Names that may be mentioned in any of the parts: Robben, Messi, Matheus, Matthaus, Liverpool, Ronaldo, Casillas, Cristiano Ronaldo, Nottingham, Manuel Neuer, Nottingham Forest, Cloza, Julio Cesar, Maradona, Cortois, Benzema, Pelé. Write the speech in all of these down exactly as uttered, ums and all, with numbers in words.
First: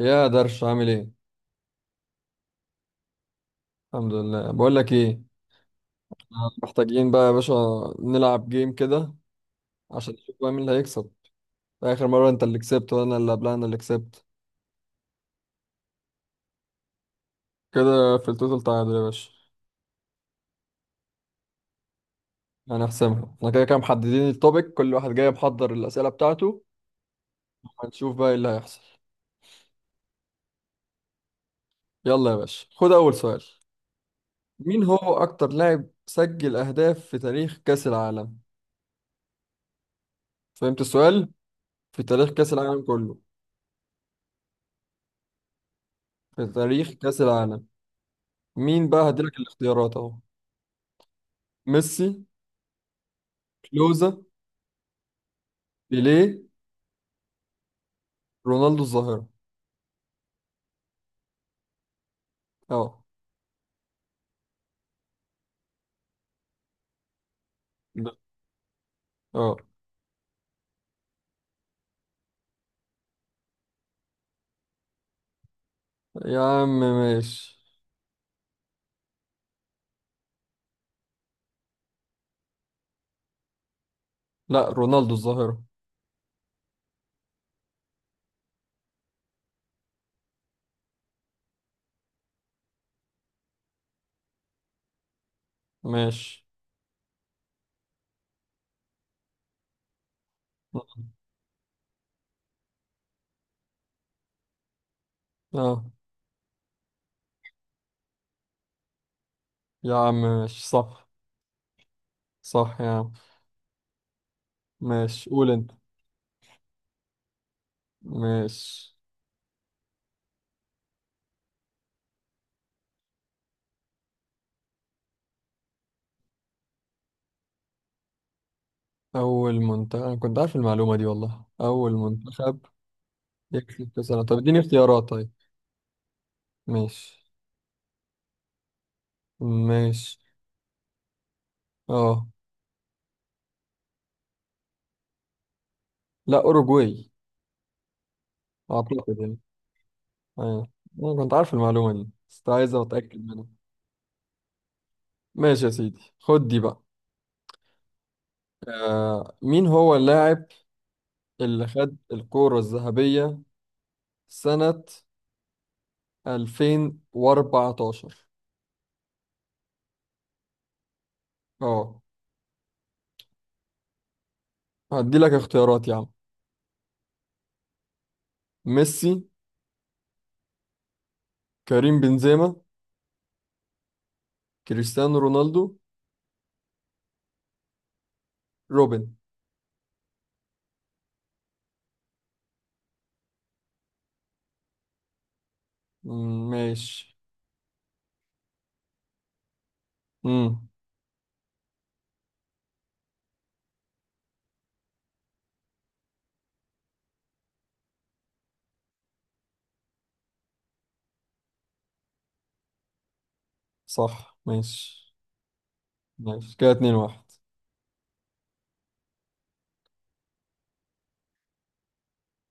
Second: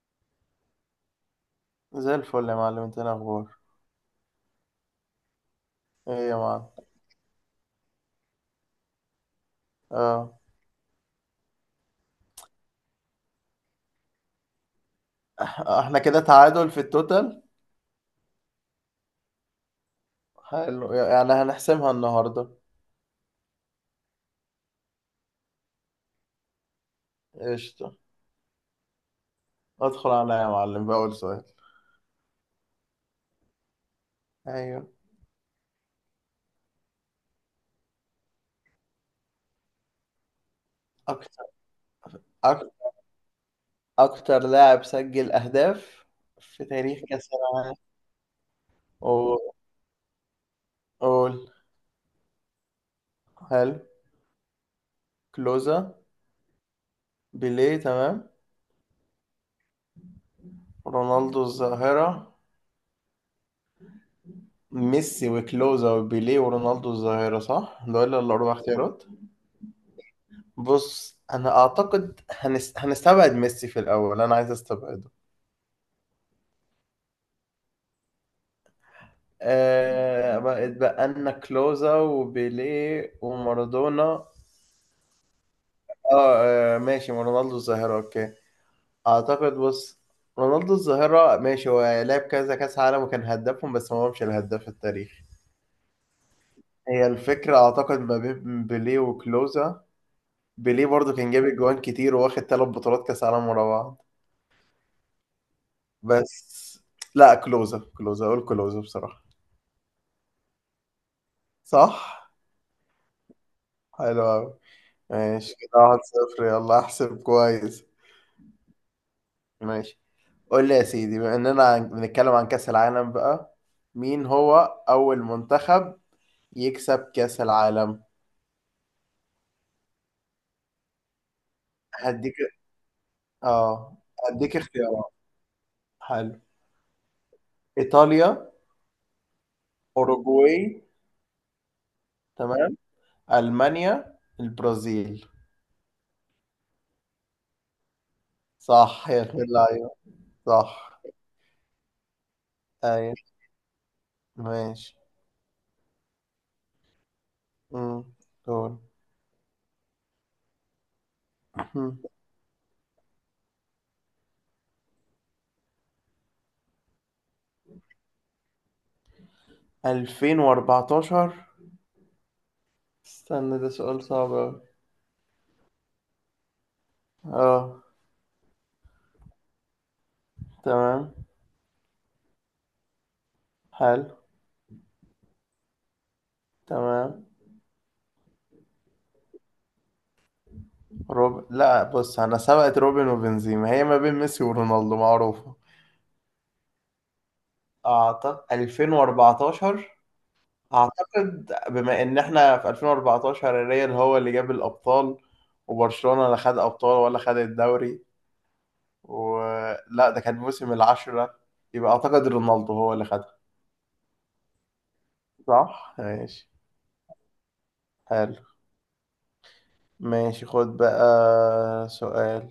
يا درش عامل ايه؟ زي الفل يا معلم، انت ايه الاخبار؟ الحمد لله. بقول لك ايه؟ ايه يا آه. معلم؟ محتاجين بقى يا باشا نلعب جيم كده عشان نشوف اه. بقى مين اللي هيكسب. اخر مره انت اللي كسبت وانا اللي قبلها انا اللي كسبت. اح- احنا كده تعادل في التوتال. كده في التوتال تعادل يا باشا. حلو، يعني هنحسمها النهارده. هنحسمها احنا كده كده، محددين التوبيك، كل واحد جاي محضر الاسئله بتاعته. قشطه. هنشوف بقى ايه اللي هيحصل. ادخل عليا يا معلم بأول سؤال. يلا يا باشا، خد اول سؤال. مين ايوه. هو اكتر لاعب سجل اهداف في تاريخ كاس العالم؟ فهمت السؤال؟ اكتر في تاريخ كاس أك... العالم كله، اكتر لاعب سجل اهداف في في تاريخ تاريخ كاس كاس العالم. العالم. مين بقى؟ قول. هديلك الاختيارات اهو: قول. ميسي، حلو. كلوزا، كلوزا. بيليه، بيليه، تمام. رونالدو الظاهرة. رونالدو الظاهره. اه. ميسي وكلوزا وبيليه ورونالدو الظاهره، صح؟ ب- دول الاربع اختيارات. اه. بص، انا اعتقد هنس... هنستبعد ميسي في الاول، انا عايز استبعده. يا عم ماشي. آه، بقت بقى لنا كلوزا وبيليه ومارادونا. لا رونالدو الظاهرة. آه, اه ماشي، رونالدو الظاهرة اوكي. اعتقد، بص، رونالدو الظاهرة ماشي، هو لعب كذا كاس عالم وكان هدافهم، بس هو مش الهداف التاريخي. ماشي. هي الفكرة اعتقد ما بين بيليه وكلوزا. بيليه برضو كان جايب جوان كتير، وواخد ثلاث بطولات كاس عالم ورا بعض. اه بس لا، كلوزا، كلوزا، اقول كلوزا بصراحة. يا عم ماشي صح. صح. صح يا عم. حلو أوي. ماشي، قول ماشي انت. كده، واحد صفر، يلا احسب كويس. ماشي. ماشي. قول لي يا سيدي، بما اننا عن- بنتكلم عن كأس العالم بقى، مين هو أول منتخب يكسب كأس العالم؟ أول منتخب، أنا كنت عارف المعلومة دي والله. أول هديك. منتخب يكسب اه، كأس العالم؟ طب هديك اديني اختيارات اختيارات. طيب. حلو. ماشي. إيطاليا. ماشي. أوروجواي، اه. تمام. ألمانيا، البرازيل. لا أوروجواي. صح أعتقد يا يعني. أخي، اللعيبة أيوة، صح. أنا كنت عارف المعلومة دي بس كنت عايز أيوة، أتأكد منها. ماشي. ماشي يا سيدي، خد دي بقى. امم، دول آه، مين هو اللاعب اللي خد الكرة الذهبية سنة ألفين وأربعة عشر؟ ألفين وأربعة عشر. اه استنى، ده سؤال صعب أوي. هدي لك اختيارات يا عم: اه. ميسي، تمام. كريم بنزيما، حلو. كريستيانو رونالدو، تمام. روبن. روب، لا بص، انا سبقت روبن وبنزيما، هي ما بين ميسي ورونالدو معروفة. مم، ماشي. اعتقد ألفين وأربعة عشر. امم. اعتقد بما ان احنا في ألفين واربعتاشر الريال هو اللي جاب الابطال، وبرشلونة لا خد ابطال ولا خد الدوري، ولا ده كان موسم العشرة. يبقى اعتقد رونالدو هو اللي خدها. صح ماشي. صح ماشي. ماشي كده اتنين واحد. حلو. ماشي، خد بقى سؤال.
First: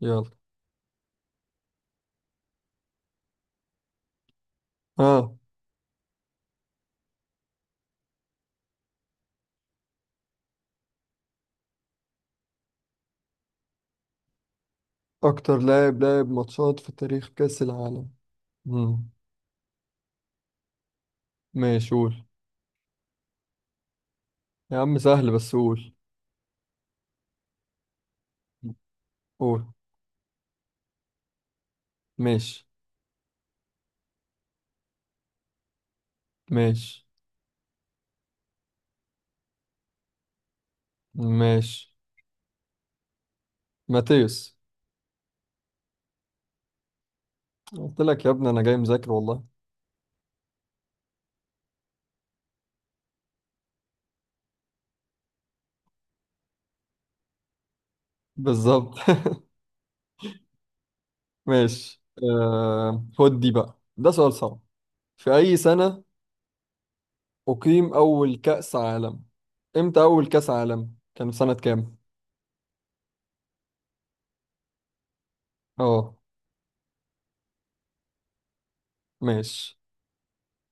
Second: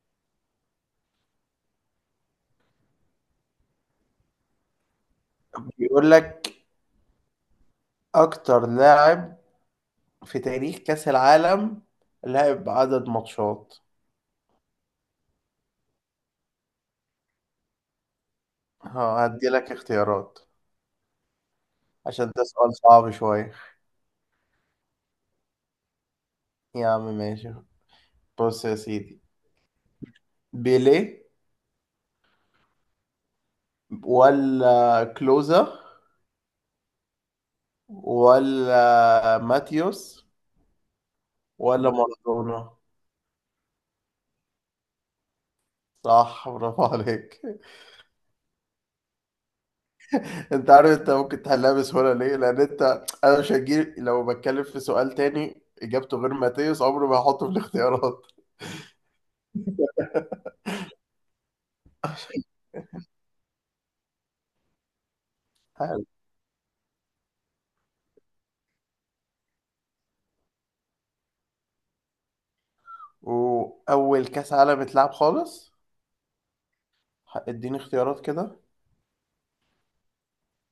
يلا. ها. بيقول لك، اكتر لاعب في تاريخ كأس العالم لعب عدد ماتشات. اكتر لاعب لعب ماتشات في تاريخ كأس العالم. ها، امم. هديلك اختيارات، ماشي قول. عشان ده سؤال صعب شوية. يا عم سهل، بس قول. يا عم ماشي. بص يا سيدي، قول. بيليه ماشي. ولا كلوزا ماشي. ولا ماتيوس ولا ماشي. مارادونا؟ ماتيوس. صح، برافو عليك. قلت لك يا ابني انا جاي مذاكر والله. انت عارف انت ممكن تحلها بسهولة ليه؟ لان انت، انا مش هجيب، لو بتكلم في سؤال تاني اجابته غير ماتيوس عمري ما هحطه في الاختيارات. بالظبط. ماشي. آه خد دي بقى، ده سؤال صعب. في اي سنة اقيم اول كأس عالم؟ امتى اول كأس عالم؟ كان في سنة كام؟ وأول كأس عالم اتلعب خالص؟ اه ه- اديني اختيارات كده. ماشي.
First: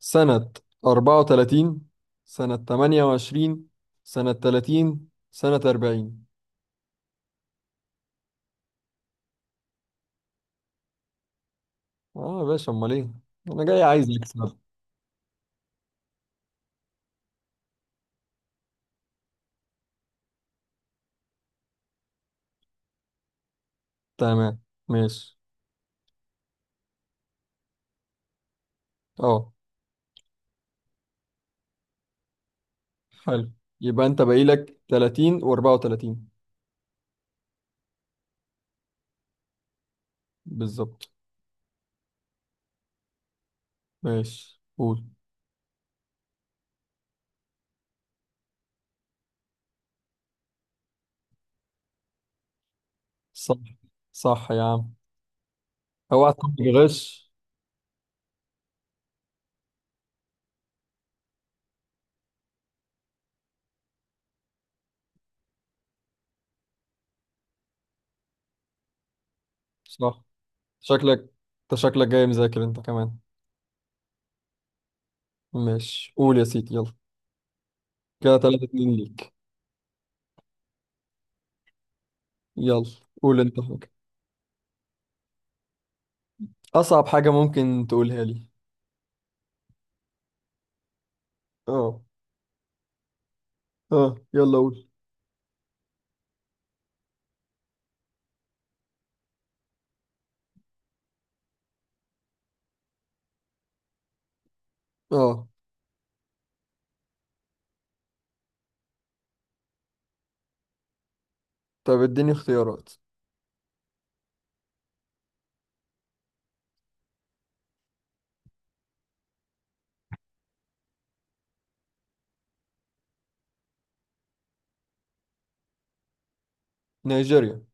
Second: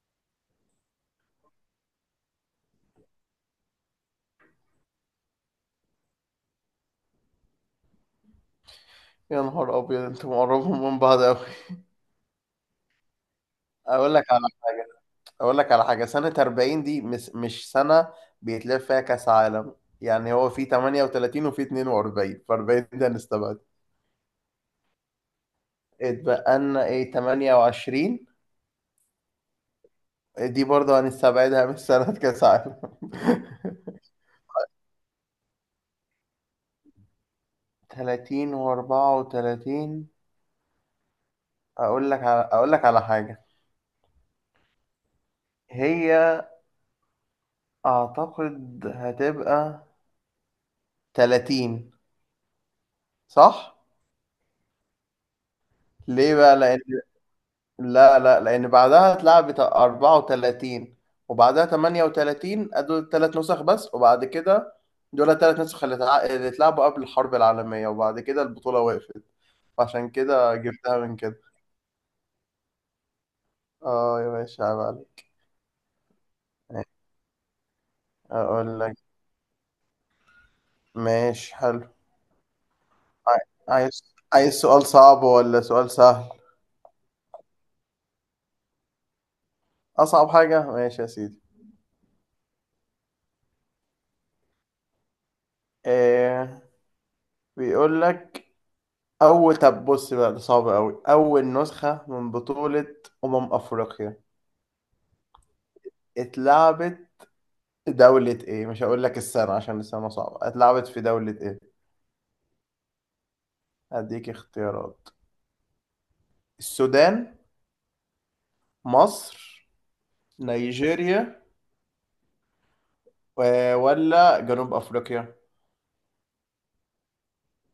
سنة أربعة وثلاثين، سنة تمنية وعشرين، سنة ثلاثين، سنة أربعين. يا نهار أبيض، انتوا مقربين من بعض أوي. اه يا باشا، امال ايه؟ انا جاي عايز أقول لك على اكسب. حاجة أقول لك على حاجة، سنة اربعين دي مش, مش سنة بيتلعب فيها كأس عالم، يعني هو في ثمانية وثلاثين وفي اتنين واربعين، ف اربعين ده هنستبعد. تمام. ماشي. اتبقى لنا ايه؟ ثمانية وعشرين اه دي برضه هنستبعدها من سنة كأس عالم. حلو. يبقى انت باقي لك ثلاثين و34. تلاتين و34. بالظبط. أقول لك على أقول لك على حاجة. ماشي قول. هي أعتقد هتبقى تلاتين، صح. صح؟ صح يا عم. اوعى ليه تكون بقى؟ لأن، بتغش. لا لا، لأن بعدها اتلعبت اربعة وثلاثين وبعدها تمنية وثلاثين، دول ثلاث نسخ بس، وبعد كده دول ثلاث نسخ اللي اتع- اللي اتلعبوا قبل الحرب العالمية، وبعد كده البطولة وقفت، عشان صح. كده جبتها من شكلك، كده. انت شكلك جاي مذاكر انت كمان. اه يا باشا، عيب عليك. ماشي، قول يا سيدي يلا. كده 3 أقول 2 لك ليك. ماشي، حلو. يلا. قول عاي- انت حاجة. عايز، عايز سؤال صعب ولا سؤال سهل؟ اصعب حاجة ممكن تقولها لي. أصعب حاجة؟ ماشي يا سيدي. اه. اه يلا قول. إيه، بيقول لك أول، طب بص بقى، ده صعب أوي. أول نسخة من بطولة أمم أفريقيا اه. اتلعبت في دولة إيه؟ مش هقول لك السنة عشان السنة صعبة، اتلعبت في دولة إيه؟ طب اديني اختيارات. هديك اختيارات. السودان. مصر. نيجيريا. و- ولا جنوب أفريقيا؟ نيجيريا.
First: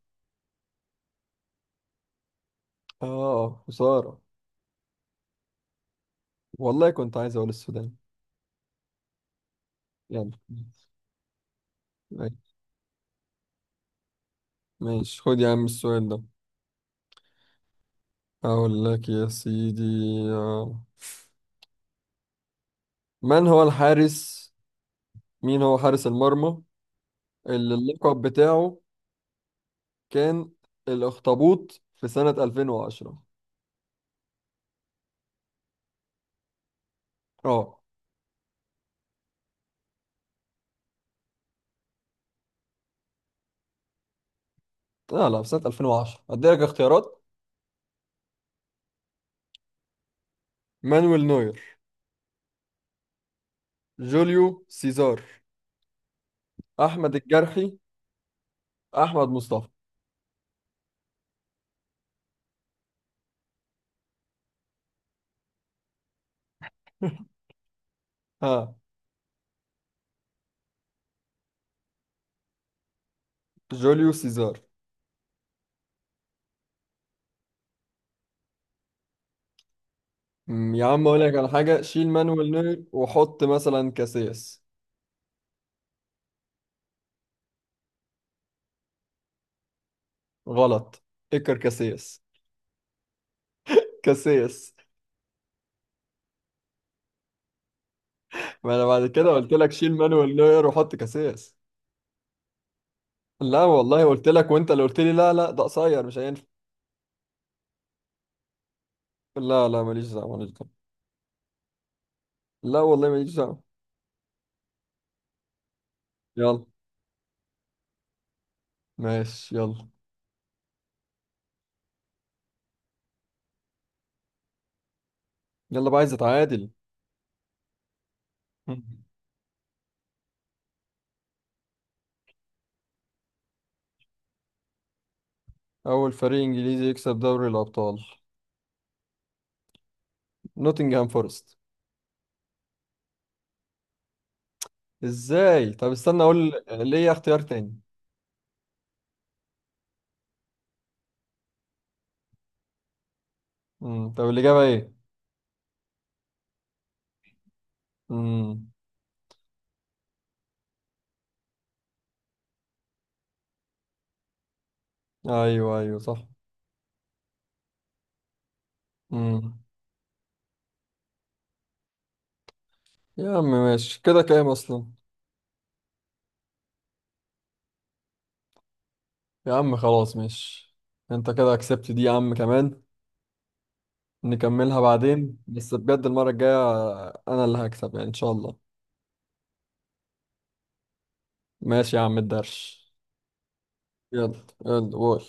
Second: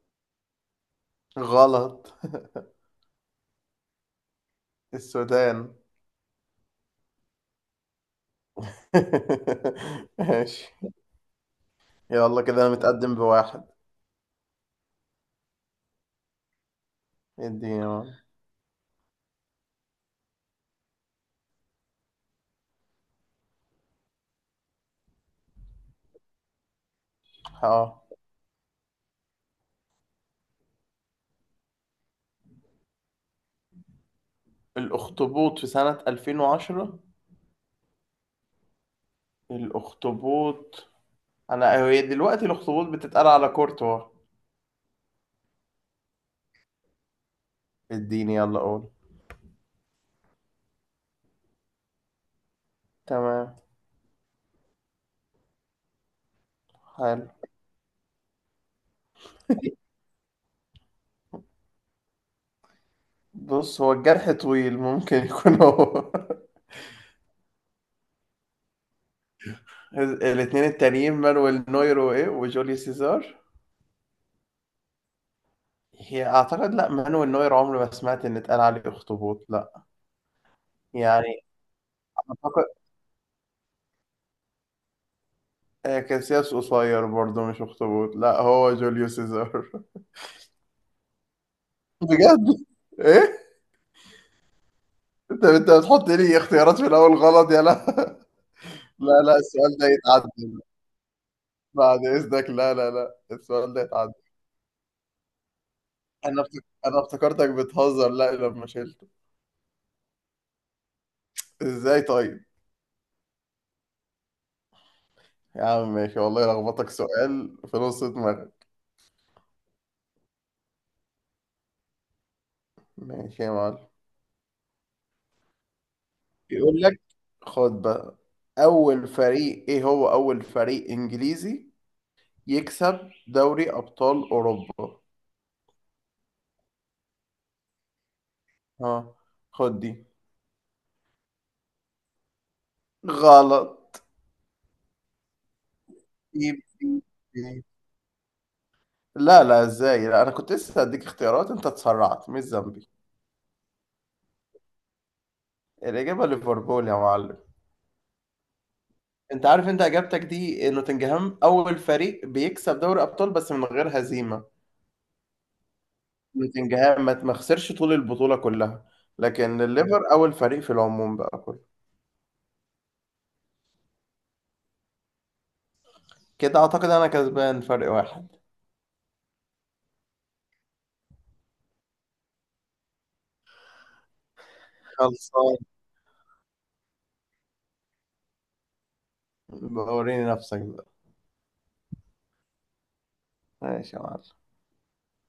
غلط. اه خسارة. السودان. والله كنت عايز اقول السودان. يلا. ماشي، ماشي. يلا كده أنا متقدم بواحد. ماشي، خد يا عم السؤال ده. اديني واحد. اقول لك يا سيدي. آه. من هو الحارس، مين هو حارس المرمى اللي اه. اللقب بتاعه كان الأخطبوط في سنة ألفين وعشرة؟ الأخطبوط في سنة ألفين وعشرة. اه. الأخطبوط. انا هي دلوقتي الاخطبوط بتتقال على كورتوا. لا لا، في سنة ألفين وعشرة. هديلك اختيارات: اديني، يلا قول. مانويل نوير، تمام. جوليو سيزار، أحمد حلو. الجرحي، أحمد مصطفى. بص، هو الجرح طويل، ممكن يكون هو. ها. الاثنين التانيين، مانويل نوير وايه، وجوليو سيزار. جوليو سيزار. هي اعتقد، لا، مانويل نوير عمري ما سمعت ان اتقال عليه اخطبوط، لا. أمم، يا عم أقول لك يعني، على حاجة، شيل مانويل اعتقد، نوير وحط مثلا كاسياس. آه، كاسياس قصير برضه مش اخطبوط، لا هو جوليو سيزار. غلط. اكر كاسياس. بجد؟ ايه؟ كاسياس. انت انت بتحط لي اختيارات في الاول غلط يا لا. ما أنا بعد لا كده لا، قلت لك السؤال ده شيل مانويل يتعدى، نوير وحط كاسياس. بعد اذنك، لا لا لا، لا السؤال ده والله اتعدى. قلت لك، وانت اللي قلت لي لا لا ده قصير مش هينفع. انا افتك... انا افتكرتك بتهزر، لا لما شلته. لا لا ماليش دعوه، ماليش دعوه. ازاي طيب؟ لا والله ماليش دعوه. يا عم ماشي، والله يلا. لخبطك سؤال في نص دماغك. ماشي يلا. ماشي يا معلم. يلا بقى عايز اتعادل. بيقول لك، خد بقى، اول فريق، ايه هو اول فريق انجليزي يكسب دوري ابطال اوروبا؟ اول فريق انجليزي يكسب دوري الابطال؟ ها، خد دي. نوتنغهام فورست. غلط. ازاي؟ طب استنى اقول إيه- إيه- ليه اختيار إيه. تاني. لا لا، ازاي؟ لا، انا كنت لسه هديك اختيارات، انت اتسرعت، مش ذنبي. امم. طب الاجابه ايه؟ الاجابه ليفربول يا معلم. امم. انت عارف انت اجابتك دي، نوتنجهام اول فريق بيكسب دوري ابطال بس من غير هزيمه، ايوه ايوه صح. نوتنجهام ما ما خسرش طول البطوله كلها، لكن امم. الليفر اول فريق في العموم بقى كله. يا عم ماشي. كده كام اصلا؟ كده اعتقد انا كسبان فرق واحد. يا عم خلاص ماشي. انت كده كسبت دي يا عم كمان. نكملها بعدين، خلصان. بس بجد المرة الجاية أنا اللي هكسب يعني إن شاء الله. بوريني نفسك بقى. ماشي يا عم الدرش. ماشي يا معلم. يلا يلا قول.